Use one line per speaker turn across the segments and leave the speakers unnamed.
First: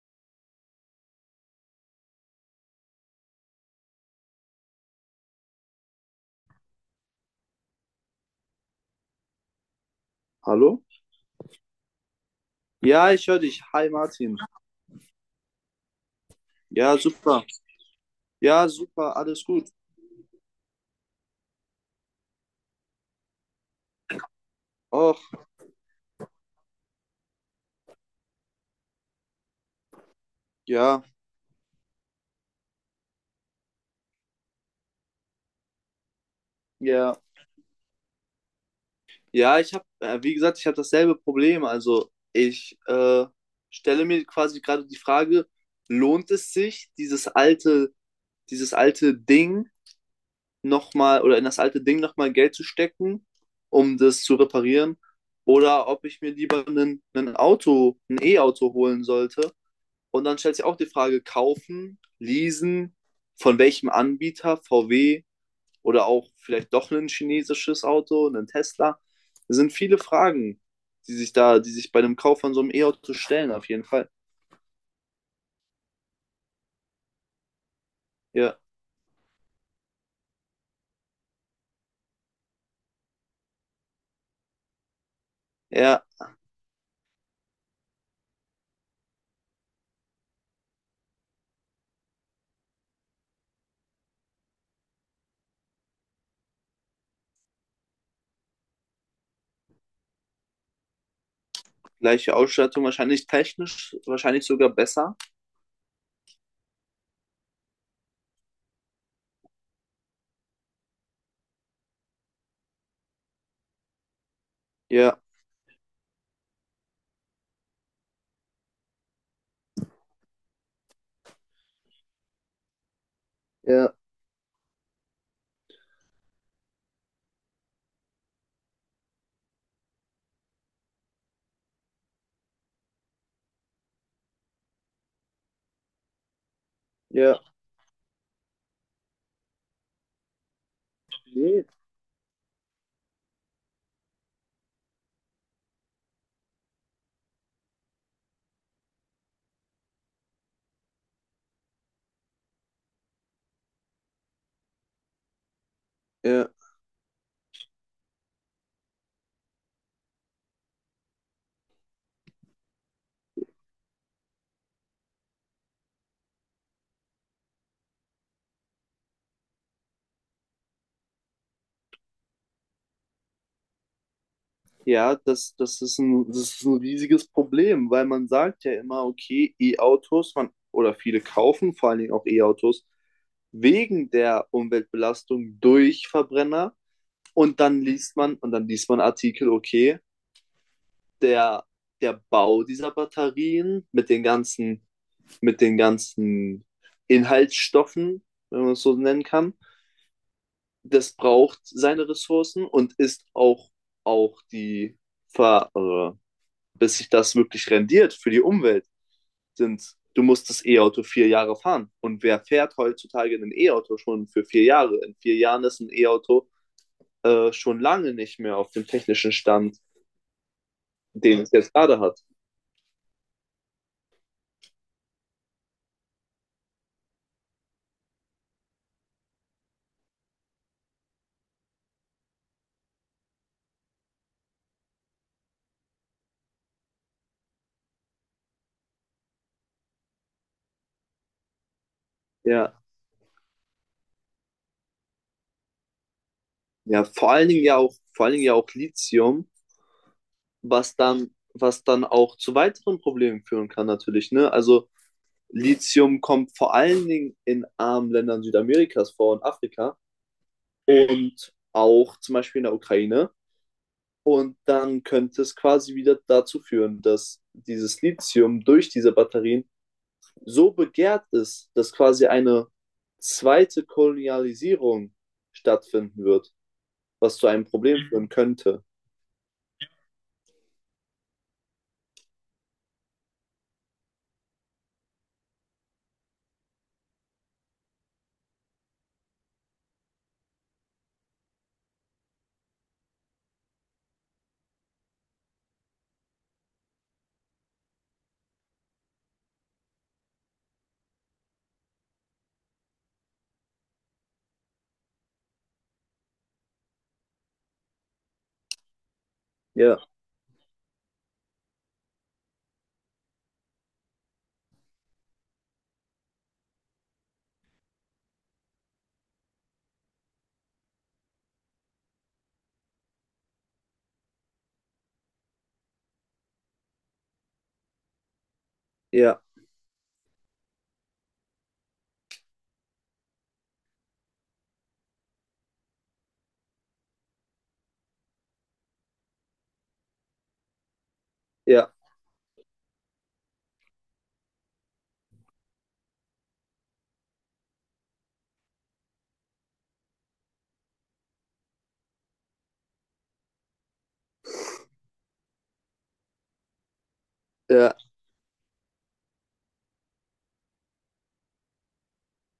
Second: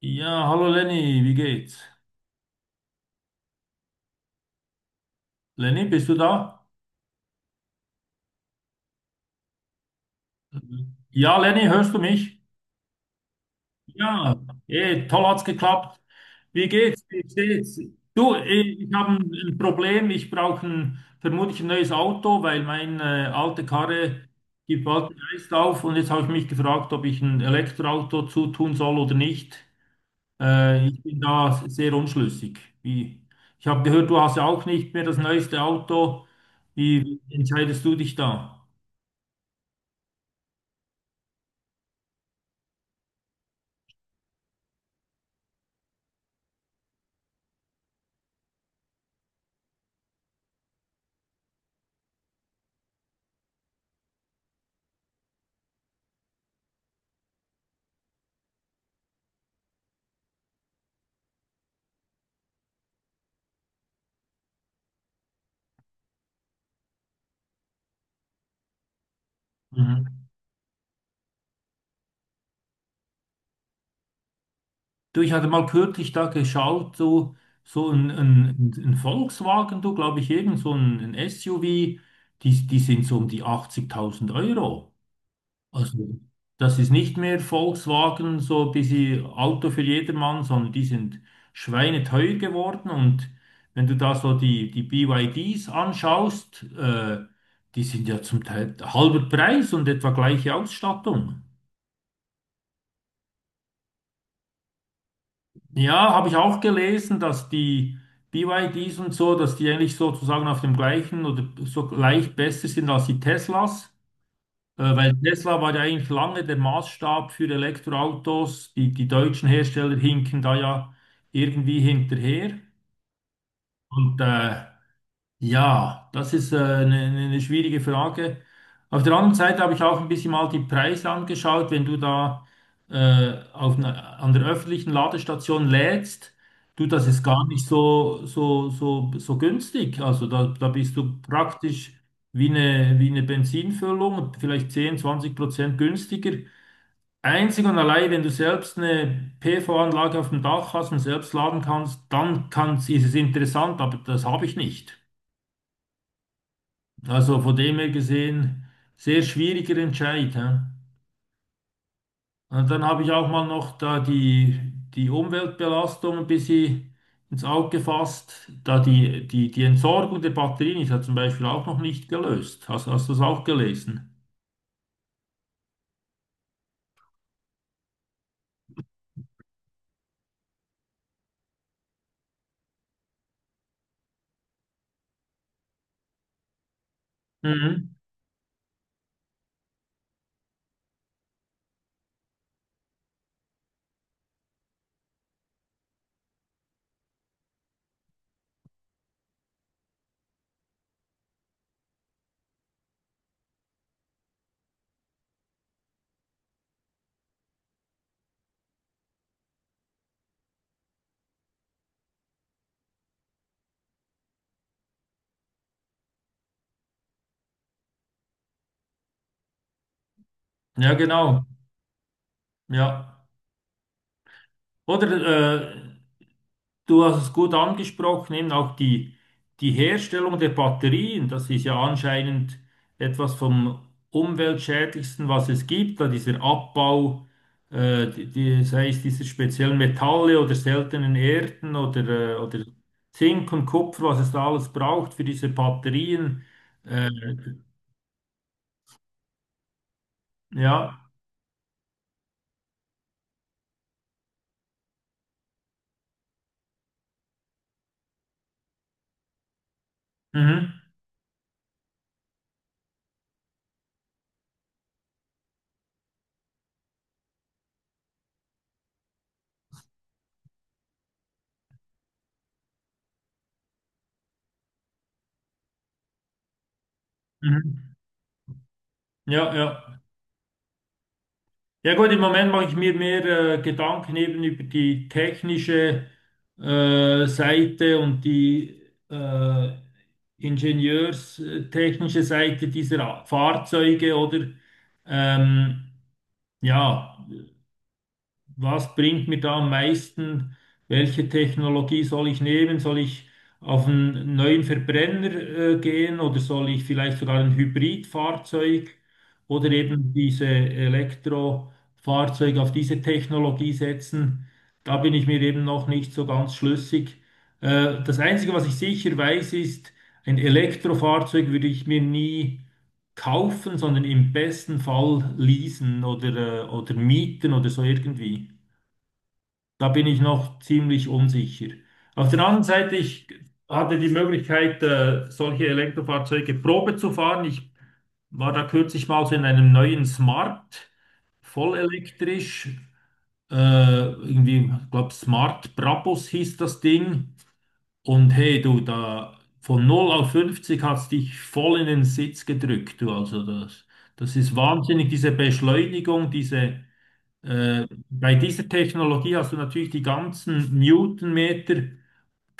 Ja, hallo Lenny, wie geht's? Lenny, bist du da?
Hallo?
Mhm. Ja, Lenny, hörst du mich?
Ja, ich höre dich. Hi
Ja,
Martin.
Toll hat's geklappt. Wie
Ja,
geht's? Wie
super.
steht's? Du,
Ja,
ich habe
super,
ein
alles
ein
gut.
Problem. Ich brauche vermutlich ein neues Auto, weil meine alte Karre gibt bald den
Och,
Geist auf. Und jetzt habe ich mich gefragt, ob ich ein Elektroauto zutun soll oder nicht. Ich
ja,
bin da sehr unschlüssig. Ich habe gehört, du hast ja auch nicht mehr das neueste Auto. Wie,
ja.
wie entscheidest du dich da?
Ja, ich habe, wie gesagt, ich habe dasselbe Problem. Also ich stelle mir quasi gerade die Frage, lohnt es sich, dieses alte Ding nochmal oder in das alte Ding nochmal Geld zu stecken, um das zu reparieren? Oder ob ich mir lieber ein E-Auto holen sollte. Und dann stellt sich auch die Frage, kaufen, leasen, von welchem Anbieter, VW oder auch vielleicht doch ein chinesisches Auto, ein Tesla. Es sind viele
Mhm.
Fragen, die sich bei dem Kauf von so einem E-Auto stellen, auf jeden Fall.
Du, ich hatte mal kürzlich da geschaut, so, so
Ja,
ein Volkswagen, du, glaube ich, irgend so ein SUV, die sind so um die 80.000 Euro.
ja,
Also das ist nicht mehr Volkswagen, so ein bisschen Auto für jedermann, sondern die sind schweineteuer geworden. Und wenn du da so die BYDs anschaust, die sind ja zum Teil halber Preis und etwa gleiche Ausstattung.
gleiche Ausstattung, wahrscheinlich technisch, wahrscheinlich sogar besser.
Ja, habe ich auch gelesen, dass die BYDs und so, dass die eigentlich sozusagen auf dem gleichen oder so gleich besser sind als die Teslas, weil
Ja,
Tesla war ja eigentlich lange der Maßstab für Elektroautos. Die deutschen Hersteller hinken da ja irgendwie hinterher.
ja,
Und ja, das ist eine schwierige Frage. Auf der anderen Seite habe ich auch ein bisschen mal die Preise angeschaut. Wenn du da an der öffentlichen Ladestation lädst, du, das ist
ja.
gar nicht so günstig. Also da bist du
Nee.
praktisch wie wie eine Benzinfüllung, vielleicht 10 20 Prozent günstiger. Einzig und allein, wenn du selbst eine PV-Anlage auf dem Dach hast und selbst laden kannst, dann ist es interessant, aber das habe ich nicht.
Ja,
Also von dem her gesehen, sehr schwieriger Entscheid. Hä? Und dann habe ich auch mal noch da die Umweltbelastung ein bisschen ins Auge gefasst. Da die Entsorgung der Batterien ist ja zum Beispiel auch noch nicht gelöst. Hast du das auch gelesen?
ja, das ist ein riesiges Problem, weil man sagt ja immer, okay, E-Autos, man, oder viele kaufen vor allen Dingen auch E-Autos wegen der Umweltbelastung durch Verbrenner. Und dann
Mhm.
liest man, und dann liest man Artikel, okay, der, der Bau dieser Batterien mit den ganzen Inhaltsstoffen, wenn man es so nennen kann, das braucht seine Ressourcen und ist auch die Ver, äh, bis sich das wirklich rendiert für die Umwelt, sind, du musst das E-Auto 4 Jahre fahren. Und wer fährt heutzutage ein E-Auto schon für 4 Jahre? In 4 Jahren ist ein E-Auto schon lange nicht mehr auf dem technischen Stand,
Ja,
den
genau.
es jetzt gerade hat.
Ja. Oder äh, du hast es gut angesprochen, eben auch die Herstellung der Batterien, das ist ja anscheinend etwas vom umweltschädlichsten, was es gibt, da dieser Abbau, die, sei es dieser speziellen Metalle oder seltenen Erden oder
Ja,
Zink und Kupfer, was es da alles braucht für diese Batterien.
ja,
Äh,
vor allen Dingen ja auch, vor allen Dingen ja auch Lithium,
ja,
was dann auch zu weiteren Problemen führen kann natürlich, ne? Also Lithium kommt vor allen Dingen in armen Ländern Südamerikas vor und Afrika
mhm,
und auch zum Beispiel in der Ukraine. Und dann könnte es quasi wieder dazu führen, dass dieses Lithium durch diese Batterien so begehrt ist, dass quasi eine zweite Kolonialisierung stattfinden wird, was zu einem
mhm,
Problem führen könnte.
ja, ja. Ja gut, im Moment mache ich mir mehr Gedanken eben über die technische Seite und die äh, ingenieurstechnische Seite dieser A- Fahrzeuge oder ähm, ja, was bringt mir da am meisten, welche Technologie soll ich nehmen? Soll ich auf einen neuen Verbrenner gehen oder soll ich vielleicht sogar ein Hybridfahrzeug oder
Ja,
eben diese Elektrofahrzeuge auf diese Technologie setzen? Da bin ich mir eben noch nicht so ganz schlüssig. Das Einzige, was ich sicher weiß, ist, ein Elektrofahrzeug würde ich mir nie kaufen, sondern im besten Fall leasen oder oder mieten oder so irgendwie.
ja,
Da bin ich noch ziemlich unsicher. Auf der anderen Seite, ich hatte die Möglichkeit, solche Elektrofahrzeuge Probe zu fahren. Ich war da kürzlich mal so in einem neuen Smart, voll
ja,
elektrisch. Äh, irgendwie, ich glaube, Smart Brabus hieß das Ding. Und hey, du, da von null auf 50 hat's dich voll in den Sitz gedrückt, du. Also das, das ist wahnsinnig, diese Beschleunigung, diese.
ja,
Bei dieser Technologie hast du natürlich die ganzen Newtonmeter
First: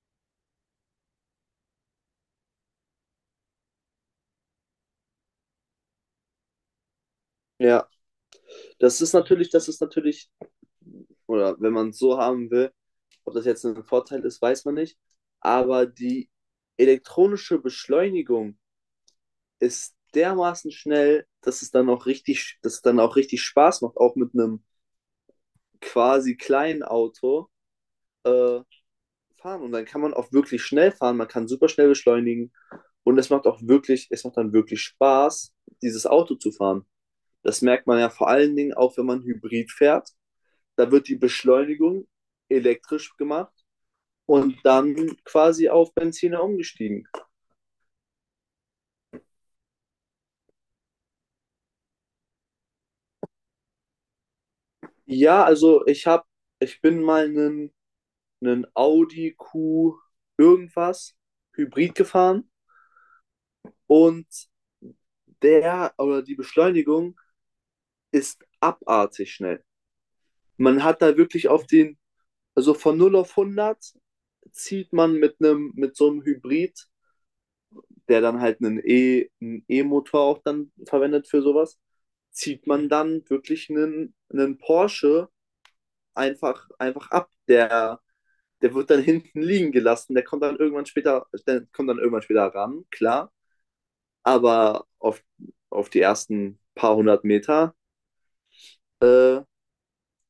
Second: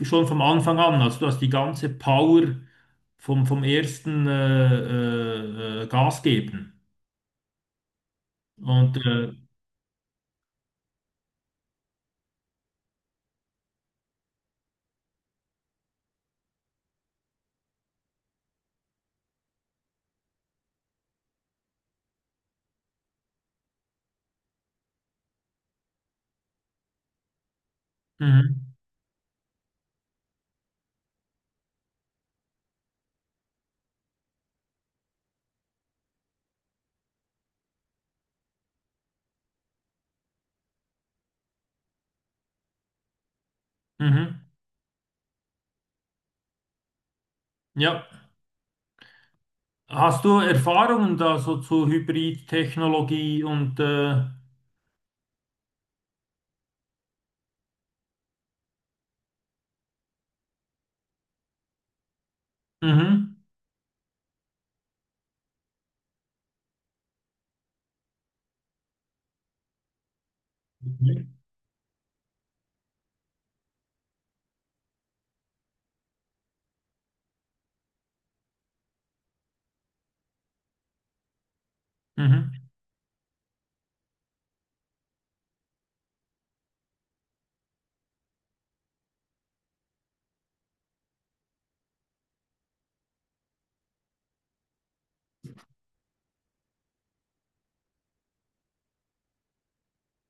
schon vom Anfang an. Also du hast die ganze Power vom ersten Gas geben.
ja.
Und
Das ist natürlich, oder wenn man es so haben will, ob das jetzt ein Vorteil ist, weiß man nicht. Aber die elektronische Beschleunigung ist dermaßen schnell, dass es dann auch richtig, dass es dann auch richtig Spaß macht, auch mit einem quasi kleinen Auto äh,
mhm,
fahren. Und dann kann man auch wirklich schnell fahren, man kann super schnell beschleunigen und es macht auch wirklich, es macht dann wirklich Spaß, dieses Auto zu fahren. Das merkt man ja vor allen Dingen auch, wenn man Hybrid fährt. Da wird die Beschleunigung elektrisch gemacht
mhm,
und dann quasi auf Benziner umgestiegen.
ja. Hast du Erfahrungen da so zu Hybridtechnologie und
Ja, also ich habe, ich bin mal einen Audi Q irgendwas Hybrid gefahren
mhm,
und der oder die Beschleunigung ist abartig schnell. Man hat da wirklich auf den, also von 0 auf 100 zieht man mit so einem Hybrid, der dann halt einen E-Motor auch dann verwendet für sowas,
mhm.
zieht man dann wirklich einen Porsche einfach ab. Der wird dann hinten liegen gelassen, der kommt dann irgendwann später, der kommt dann irgendwann später ran, klar, aber auf, auf die ersten paar hundert Meter äh,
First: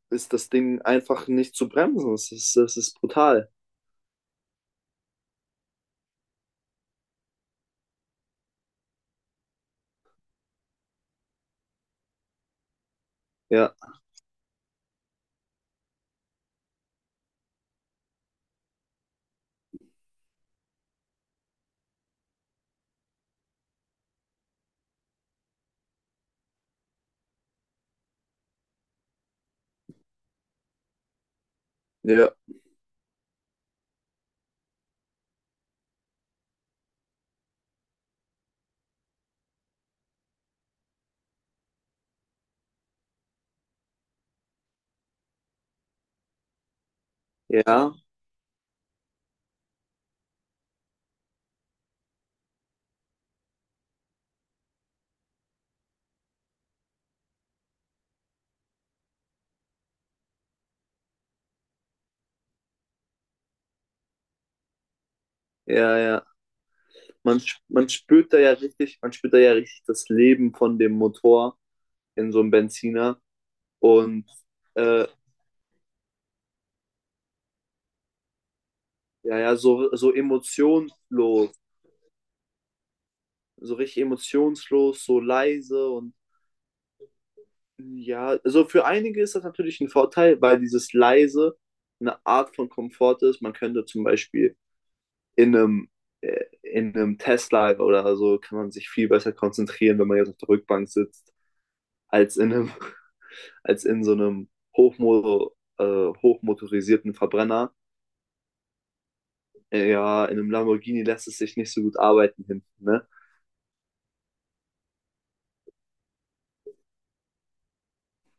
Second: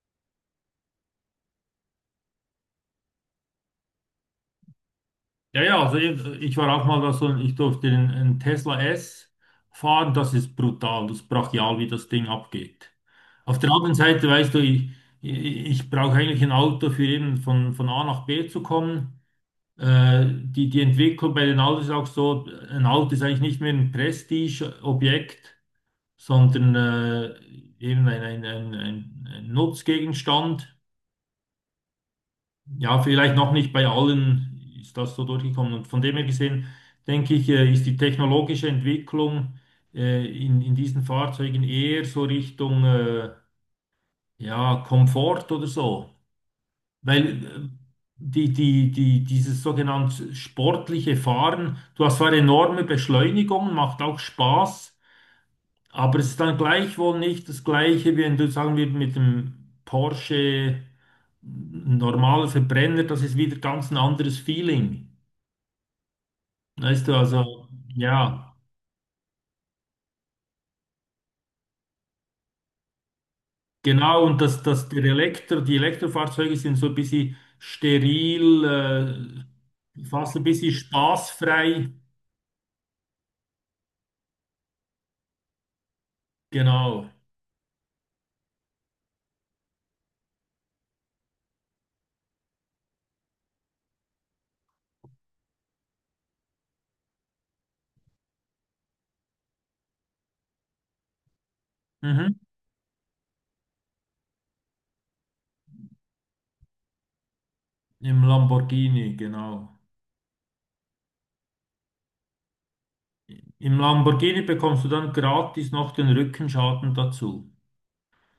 ist das Ding einfach nicht zu bremsen. Das ist brutal.
Ja, ja, also ich war auch mal da so, ich durfte einen Tesla S fahren, das ist brutal, das ist brachial, wie das Ding abgeht. Auf der
Ja,
anderen Seite, weißt du, ich brauche eigentlich ein Auto für eben von A nach B zu kommen. Die Entwicklung bei den Autos ist auch so, ein Auto ist eigentlich nicht mehr ein Prestige-Objekt, sondern eben ein Nutzgegenstand.
ja,
Ja, vielleicht noch nicht bei allen ist das so durchgekommen. Und von dem her gesehen, denke ich, ist die technologische Entwicklung in diesen Fahrzeugen eher so Richtung ja, Komfort oder so. Weil
ja,
die, dieses sogenannte sportliche Fahren, du hast zwar enorme Beschleunigungen, macht auch Spaß, aber es ist dann gleichwohl nicht das Gleiche, wie wenn du, sagen wir, mit dem Porsche, normaler Verbrenner, das ist wieder ganz ein anderes Feeling.
ja, ja.
Weißt du,
Man,
also
man spürt da ja
ja,
richtig, man spürt da ja richtig das Leben von dem Motor in so einem Benziner
genau,
und
und das der
äh,
Elektro, die Elektrofahrzeuge sind so ein bisschen steril,
ja, ja, so, so
fast ein bisschen
emotionslos,
spaßfrei.
so richtig emotionslos, so leise und.
Genau.
Ja, also für einige ist das natürlich ein Vorteil, weil dieses leise eine Art von Komfort ist. Man könnte zum Beispiel in einem, in einem Tesla oder so kann man sich viel besser konzentrieren, wenn man jetzt auf der Rückbank sitzt,
Mhm.
als in einem, als in so einem hochmo äh, hochmotorisierten Verbrenner.
Im Lamborghini, genau.
Ja, in einem Lamborghini lässt es sich nicht so gut arbeiten hinten, ne?
Im Lamborghini bekommst du dann gratis noch den Rückenschaden dazu.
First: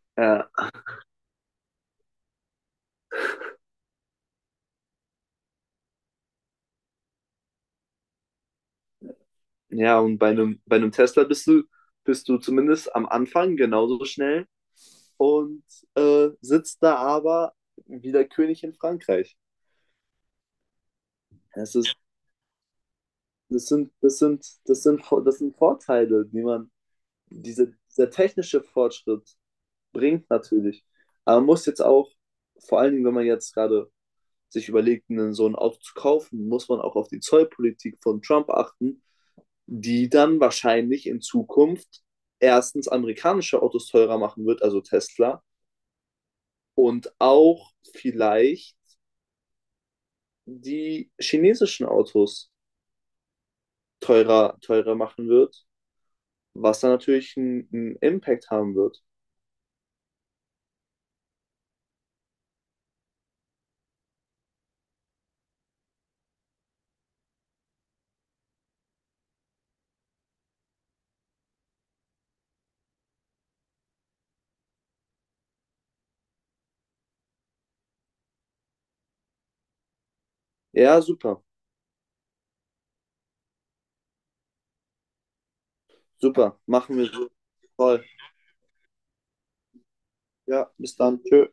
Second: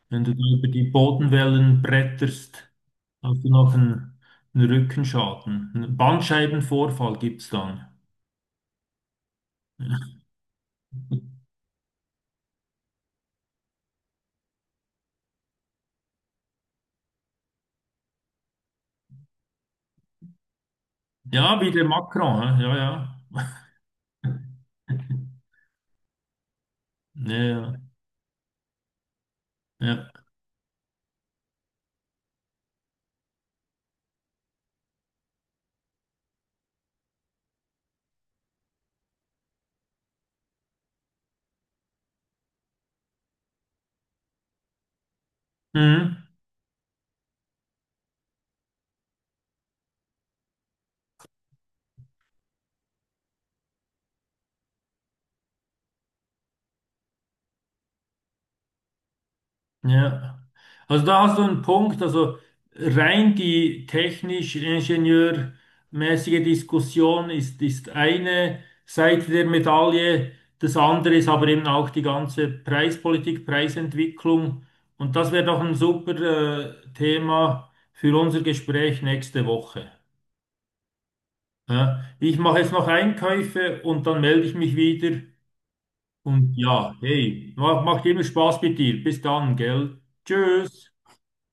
Wenn du da
Äh,
über die Bodenwellen bretterst, hast du noch einen, einen Rückenschaden. Einen Bandscheibenvorfall gibt es dann.
ja, und bei einem Tesla bist du zumindest am Anfang genauso schnell und sitzt da aber wie der König in Frankreich.
Ja, wie
Das,
der
ist,
Macron, hä? Ja, ja.
das, sind, das, sind, das, sind, das sind Vorteile,
Ja,
diese,
ja.
dieser technische Fortschritt
Ja.
bringt natürlich. Aber man muss jetzt auch, vor allen Dingen, wenn man jetzt gerade sich überlegt, einen so ein Auto zu kaufen, muss man auch auf die Zollpolitik von Trump achten, die dann wahrscheinlich in Zukunft erstens amerikanische Autos teurer machen wird, also Tesla,
Mhm.
und auch vielleicht die chinesischen Autos teurer machen wird, was dann natürlich einen Impact haben wird.
Ja, also da hast du einen Punkt, also rein die technisch-ingenieurmäßige Diskussion ist, ist eine Seite der Medaille, das andere ist aber eben auch die ganze Preispolitik, Preisentwicklung, und das wäre doch ein super Thema für unser Gespräch nächste Woche.
Ja, super,
Ja, ich mache jetzt noch Einkäufe und dann melde ich mich wieder und
super,
ja,
machen wir so.
hey,
Toll.
macht immer Spaß mit dir. Bis dann, gell?
Ja,
Tschüss.
bis dann. Tschö.